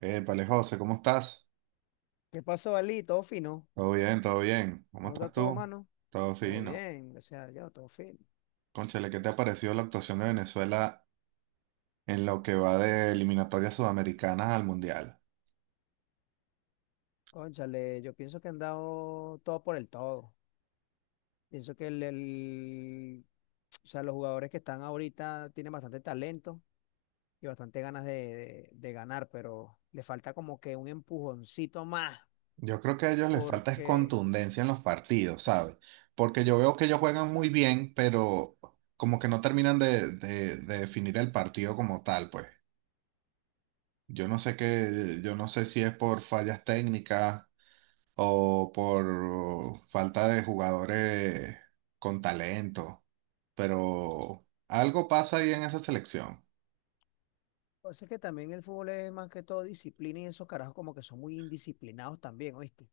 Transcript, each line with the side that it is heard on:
right: Épale, José, ¿cómo estás?
left: ¿Qué pasó, Ali? Todo fino.
right: Todo bien, todo bien. ¿Cómo
left: ¿Cómo está
right: estás
left: todo,
right: tú?
left: mano?
right: Todo
left: Todo
right: fino.
left: bien, gracias a Dios, todo fino.
right: Cónchale, ¿qué te ha parecido la actuación de Venezuela en lo que va de eliminatorias sudamericanas al Mundial?
left: Cónchale, yo pienso que han dado todo por el todo. Pienso que o sea, los jugadores que están ahorita tienen bastante talento y bastante ganas de ganar, pero le falta como que un empujoncito más,
right: Yo creo que a ellos les falta es
left: porque
right: contundencia en los partidos, ¿sabes? Porque yo veo que ellos juegan muy bien, pero como que no terminan de definir el partido como tal, pues. Yo no sé qué, yo no sé si es por fallas técnicas o por falta de jugadores con talento, pero algo pasa ahí en esa selección.
left: pasa que también el fútbol es más que todo disciplina y esos carajos como que son muy indisciplinados también, ¿oíste?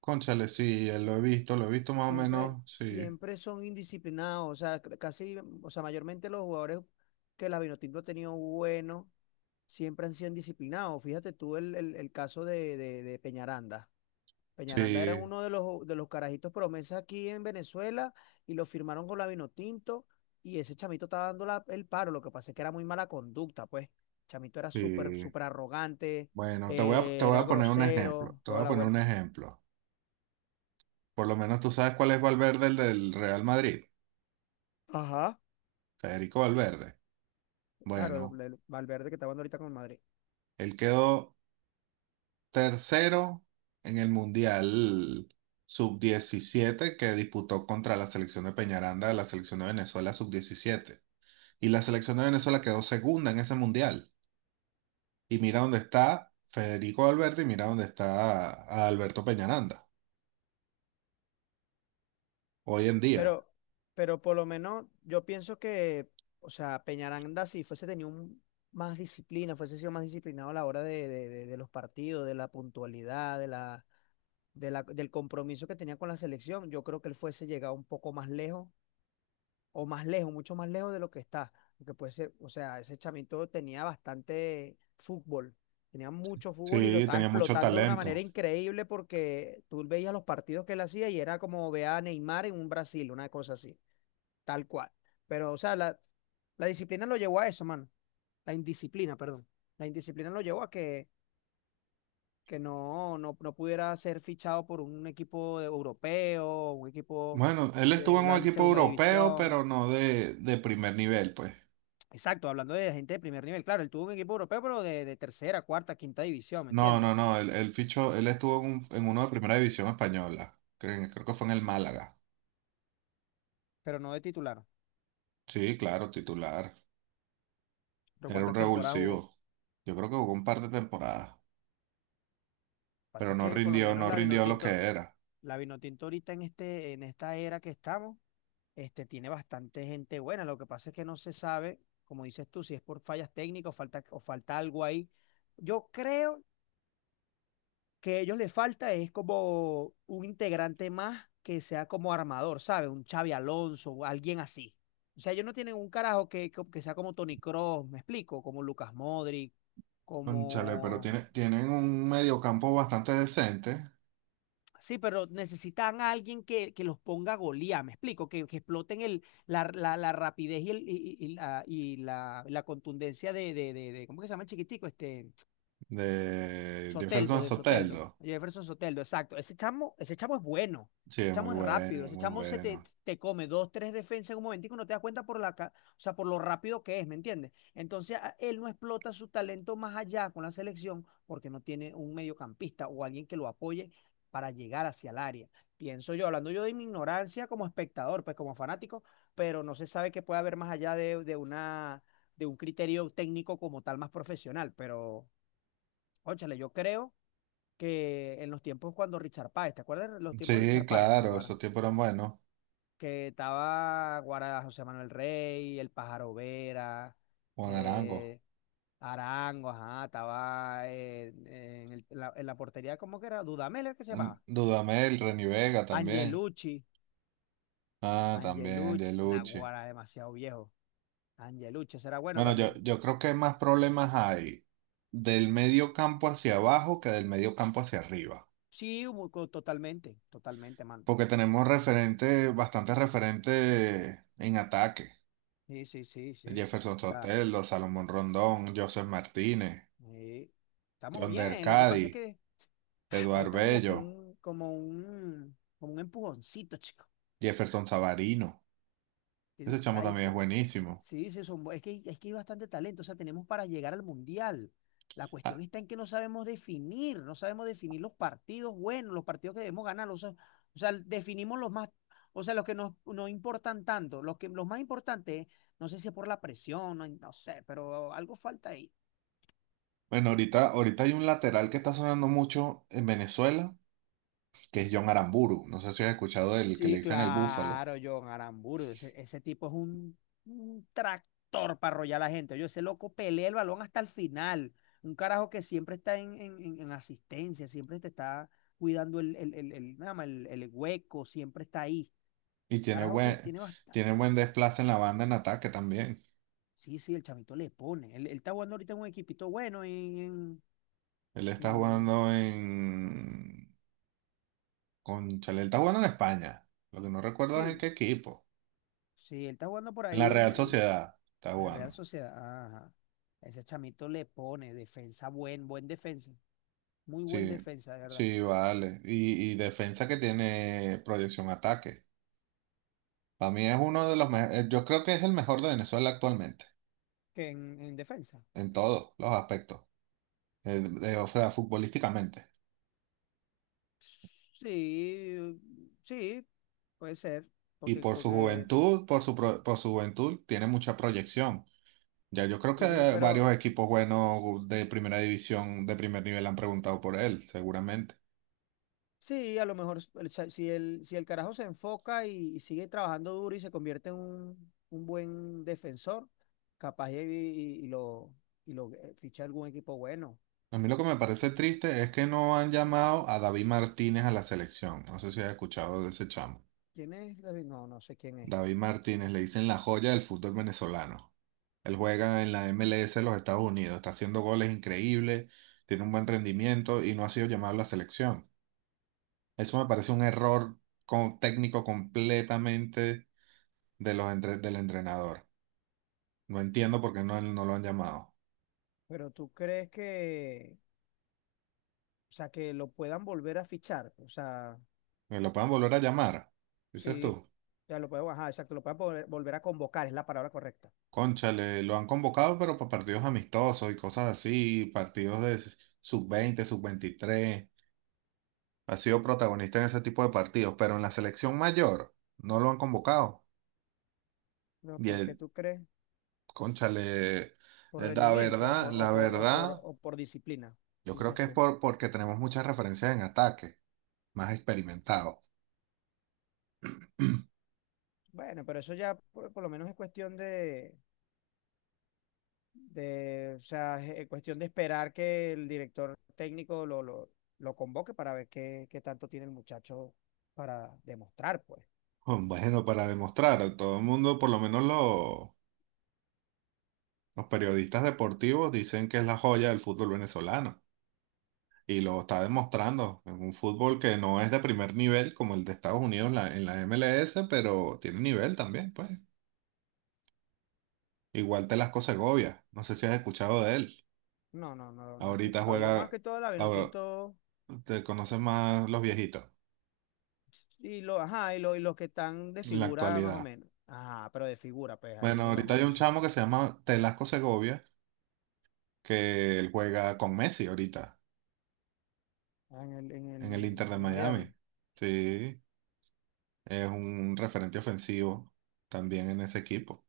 right: Cónchale, sí, lo he visto más o
left: Siempre,
right: menos, sí,
left: siempre son indisciplinados, o sea, casi, o sea, mayormente los jugadores que la Vinotinto ha tenido bueno, siempre han sido indisciplinados. Fíjate tú el caso de Peñaranda. Peñaranda era
right: sí,
left: uno de los carajitos promesa aquí en Venezuela y lo firmaron con la Vinotinto y ese chamito estaba dando el paro. Lo que pasa es que era muy mala conducta, pues. El chamito era súper,
right: sí.
left: súper arrogante,
right: Bueno, te voy
left: era
right: a poner un ejemplo,
left: grosero,
right: te voy
left: toda
right: a
left: la
right: poner un
left: vuelta.
right: ejemplo. Por lo menos tú sabes cuál es Valverde, el del Real Madrid,
left: Ajá.
right: Federico Valverde.
left: Claro,
right: Bueno,
left: el Valverde que está jugando ahorita con el Madrid.
right: él quedó tercero en el Mundial sub diecisiete que disputó contra la selección de Peñaranda de la selección de Venezuela sub diecisiete. Y la selección de Venezuela quedó segunda en ese Mundial. Y mira dónde está Federico Valverde y mira dónde está a Alberto Peñaranda hoy en día.
left: Pero, pero por lo menos yo pienso que, o sea, Peñaranda, si fuese tenido un- más disciplina, fuese sido más disciplinado a la hora de, de los partidos, de la puntualidad, de la, del compromiso que tenía con la selección, yo creo que él fuese llegado un poco más lejos, o más lejos, mucho más lejos de lo que está. Porque puede ser, o sea, ese chamito tenía bastante fútbol, tenía mucho fútbol y lo
right: Sí,
left: estaba
right: tenía mucho
left: explotando de una manera
right: talento.
left: increíble porque tú veías los partidos que él hacía y era como ver a Neymar en un Brasil, una cosa así. Tal cual. Pero, o sea, la disciplina lo llevó a eso, mano. La indisciplina, perdón. La indisciplina lo llevó a que no, no, no pudiera ser fichado por un europeo, un equipo
right: Bueno, él estuvo
left: de
right: en un
left: la
right: equipo
left: segunda
right: europeo,
left: división.
right: pero no de primer nivel, pues.
left: Exacto, hablando de gente de primer nivel. Claro, él tuvo un equipo europeo, pero de tercera, cuarta, quinta división, ¿me
right: No,
left: entiendes?
right: no, no, él fichó, él estuvo en, en uno de primera división española. Creo, creo que fue en el Málaga.
left: Pero no de titular.
right: Sí, claro, titular.
left: ¿Pero
right: Era un
left: cuántas temporadas jugó? Lo
right: revulsivo. Yo creo que jugó un par de temporadas,
left: que pasa
right: pero
left: es
right: no
left: que por lo
right: rindió,
left: menos
right: no rindió lo que era.
left: La Vinotinto ahorita en este, en esta era que estamos. Este, tiene bastante gente buena. Lo que pasa es que no se sabe, como dices tú, si es por fallas técnicas o falta algo ahí. Yo creo que a ellos les falta es como un integrante más que sea como armador, ¿sabes? Un Xavi Alonso o alguien así. O sea, ellos no tienen un carajo que, que sea como Toni Kroos, me explico, como Lucas Modric,
right: Cónchale, pero tiene,
left: como.
right: tienen un mediocampo bastante decente
left: Sí, pero necesitan a alguien que los ponga a golear, me explico, que exploten el, la, la rapidez y, el, y, y la, y la contundencia de, ¿cómo que se llama el chiquitico? Este,
right: de
left: Soteldo,
right: Jefferson
left: de Soteldo.
right: Soteldo.
left: Jefferson Soteldo, exacto. Ese chamo es bueno.
right: Sí,
left: Ese
right: es muy
left: chamo es rápido.
right: bueno,
left: Ese
right: muy
left: chamo se te,
right: bueno.
left: te come dos, tres defensas en un momentico y no te das cuenta por la, o sea, por lo rápido que es, ¿me entiendes? Entonces, él no explota su talento más allá con la selección porque no tiene un mediocampista o alguien que lo apoye para llegar hacia el área. Pienso yo, hablando yo de mi ignorancia como espectador, pues como fanático, pero no se sabe qué puede haber más allá de una, de un criterio técnico como tal más profesional. Pero, óchale, yo creo que en los tiempos cuando Richard Páez, ¿te acuerdas de los tiempos de
right: Sí,
left: Richard Páez en
right: claro, esos
left: Aguara?
right: tipos eran buenos.
left: Que estaba Guara José Manuel Rey, el Pájaro Vera,
right: Juan Arango,
left: eh, Arango, ajá, estaba en, en la portería, ¿cómo que era? Dudamel, ¿era que se
right: mm,
left: llamaba?
right: Dudamel, Reni Vega también.
left: Angelucci,
right: Ah, también
left: Angelucci,
right: Angelucci.
left: Naguara, demasiado viejo. Angelucci, será bueno
right: Bueno, yo,
left: también.
right: yo creo que más problemas hay del medio campo hacia abajo que del medio campo hacia arriba.
left: Sí, totalmente, totalmente, mano.
right: Porque tenemos referentes, bastantes referentes en ataque.
left: Sí, sí, sí, sí.
right: Jefferson
left: Está,
right: Sotelo, Salomón Rondón, Joseph Martínez,
left: sí. Estamos
right: John
left: bien, lo que pasa es
right: Dercadi,
left: que ah,
right: Eduard
left: falta como que
right: Bello,
left: un, como un, como un empujoncito, chico.
right: Jefferson Savarino. Ese
left: Tienen-
right: chamo
left: hay
right: también es
left: que-
right: buenísimo.
left: sí, sí, son, es que hay bastante talento, o sea, tenemos para llegar al mundial. La cuestión
right: Ah,
left: está en que no sabemos definir, no sabemos definir los partidos buenos, los partidos que debemos ganar, o sea, definimos los más, o sea, los que nos, nos importan tanto, los que, los más importantes, no sé si es por la presión, no, no sé, pero algo falta ahí.
right: bueno, ahorita, ahorita hay un lateral que está sonando mucho en Venezuela, que es John Aramburu. No sé si has escuchado del que le
left: Sí,
right: dicen el Búfalo.
left: claro, John Aramburu. Ese tipo es un tractor para arrollar a la gente. Yo, ese loco pelea el balón hasta el final. Un carajo que siempre está en, en asistencia, siempre te está cuidando el, nada más, el hueco, siempre está ahí.
right: Y
left: Carajo que tiene bastante.
right: tiene buen desplace en la banda en ataque también.
left: Sí, sí, el chamito le pone. Él está jugando ahorita en un equipito bueno en,
right: Él está
left: en-
right: jugando en cónchale, él está jugando en España. Lo que no recuerdo es en
left: Sí,
right: qué equipo.
left: sí, él está jugando por
right: En la
left: ahí
right: Real
left: en
right: Sociedad está
left: la Real
right: jugando.
left: Sociedad. Ajá. Ese chamito le pone defensa, buen, buen defensa. Muy buen
right: Sí,
left: defensa, de verdad.
right: sí, vale. Y defensa que tiene proyección ataque. Para mí es uno de los mejores. Yo creo que es el mejor de Venezuela actualmente,
left: Que en defensa.
right: en todos los aspectos. O sea, futbolísticamente.
left: Sí, sí, puede ser.
right: Y
left: Porque,
right: por su
left: porque
right: juventud, por su juventud, tiene mucha proyección. Ya yo creo que
left: tiene, pero
right: varios equipos buenos de primera división, de primer nivel, han preguntado por él, seguramente.
left: sí, a lo mejor si el, si el carajo se enfoca y sigue trabajando duro y se convierte en un buen defensor, capaz y, y lo ficha algún equipo bueno.
right: A mí lo que me parece
left: ¿Y qué-
right: triste es que no han llamado a David Martínez a la selección. No sé si has escuchado de ese chamo.
left: ¿Quién es David? No, no sé quién es.
right: David Martínez le dicen la joya del fútbol venezolano. Él juega en la MLS de los Estados Unidos, está haciendo goles increíbles, tiene un buen rendimiento y no ha sido llamado a la selección. Eso me parece un error técnico completamente de del entrenador. No entiendo por qué no, no lo han llamado.
left: Pero tú crees que, o sea, que lo puedan volver a fichar. O sea.
right: ¿Me lo pueden volver a llamar? Dices
left: Sí,
right: tú.
left: ya lo podemos, ajá, exacto, lo podemos volver a convocar, es la palabra correcta.
right: Cónchale, lo han convocado, pero para partidos amistosos y cosas así, partidos de sub-20, sub-23. Ha sido protagonista en ese tipo de partidos, pero en la selección mayor no lo han convocado.
left: No,
right: Y
left: ¿por qué
right: el,
left: tú crees?
right: cónchale,
left: ¿Por rendimiento o por, o
right: la
left: por, o por,
right: verdad,
left: o por disciplina?
right: yo creo
left: Dices
right: que es
left: tú.
right: por, porque tenemos muchas referencias en ataque, más experimentados.
left: Bueno, pero eso ya por lo menos es cuestión de, o sea, es cuestión de esperar que el director técnico lo convoque para ver qué, qué tanto tiene el muchacho para demostrar, pues.
right: Bueno, para demostrar, todo el mundo, por lo menos los periodistas deportivos, dicen que es la joya del fútbol venezolano. Y lo está demostrando en un fútbol que no es de primer nivel como el de Estados Unidos en en la MLS, pero tiene nivel también, pues. Igual Telasco Segovia, no sé si has escuchado de él.
left: No, no, no, no he
right: Ahorita
left: escuchado. Yo más
right: juega,
left: que todo la
right: ahora,
left: Vinotinto.
right: te conocen más los viejitos
left: Y, lo, ajá, y, y los que están de
right: en la
left: figura más o
right: actualidad.
left: menos. Ajá, pero de figura, pues ahí
right: Bueno,
left: en los
right: ahorita hay un
left: 11
right: chamo que se llama Telasco Segovia, que él juega con Messi ahorita
left: ah, en el, en
right: en el
left: el
right: Inter de
left: en Miami.
right: Miami. Sí, es un referente ofensivo también en ese equipo.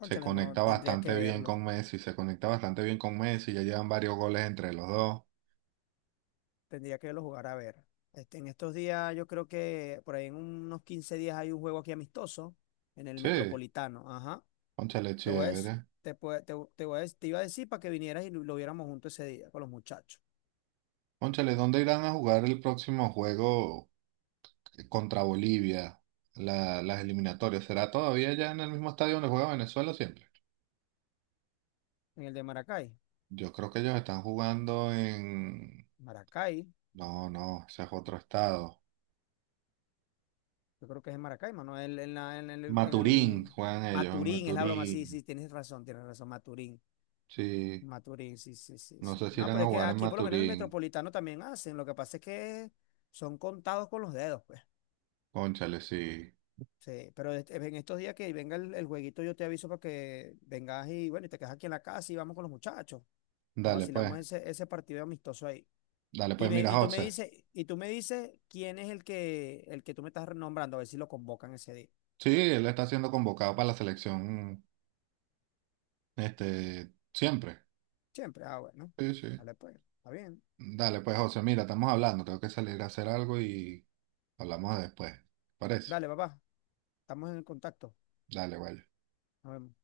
right: Se
left: no,
right: conecta bastante bien con Messi, se conecta bastante bien con Messi, ya llevan varios goles entre los dos.
left: tendría que verlo jugar a ver. Este, en estos días yo creo que por ahí en unos 15 días hay un juego aquí amistoso en el
right: Sí,
left: Metropolitano. Ajá,
right: cónchale,
left: te voy a decir,
right: chévere.
left: te, te, te voy a te iba a decir para que vinieras y lo viéramos juntos ese día con los muchachos.
right: Cónchale, ¿dónde irán a jugar el próximo juego contra Bolivia? Las eliminatorias, ¿será todavía ya en el mismo estadio donde juega Venezuela siempre?
left: En el de Maracay.
right: Yo creo que ellos están jugando en...
left: Maracay,
right: No, no, ese es otro estado.
left: yo creo que es en Maracaibo, ¿no? En, en el, en
right: Maturín, juegan ellos en
left: Maturín, es la broma, sí,
right: Maturín.
left: sí, tienes razón, Maturín.
right: Sí,
left: Maturín, sí, sí, sí,
right: no
left: sí.
right: sé si
left: No,
right: irán
left: pero
right: a
left: es que
right: jugar en
left: aquí por lo menos en el
right: Maturín.
left: metropolitano también hacen, lo que pasa es que son contados con los dedos, pues.
right: Cónchale, sí.
left: Sí, pero este- en estos días que venga el jueguito yo te aviso para que vengas y bueno, y te quedas aquí en la casa y vamos con los muchachos. Nos
right: Dale
left: vacilamos
right: pues,
left: ese, ese partido amistoso ahí.
right: dale
left: Y,
right: pues,
left: me,
right: mira,
left: y tú me
right: José.
left: dices, y tú me dices quién es el que tú me estás nombrando, a ver si lo convocan ese día.
right: Sí, él está siendo convocado para la selección, este, siempre.
left: Siempre. Ah, bueno.
right: Sí, sí.
left: Vale, pues. Está bien.
right: Dale, pues, José, mira, estamos hablando, tengo que salir a hacer algo y hablamos después. Por eso.
left: Dale, papá. Estamos en el contacto.
right: Dale, vaya.
left: Nos vemos.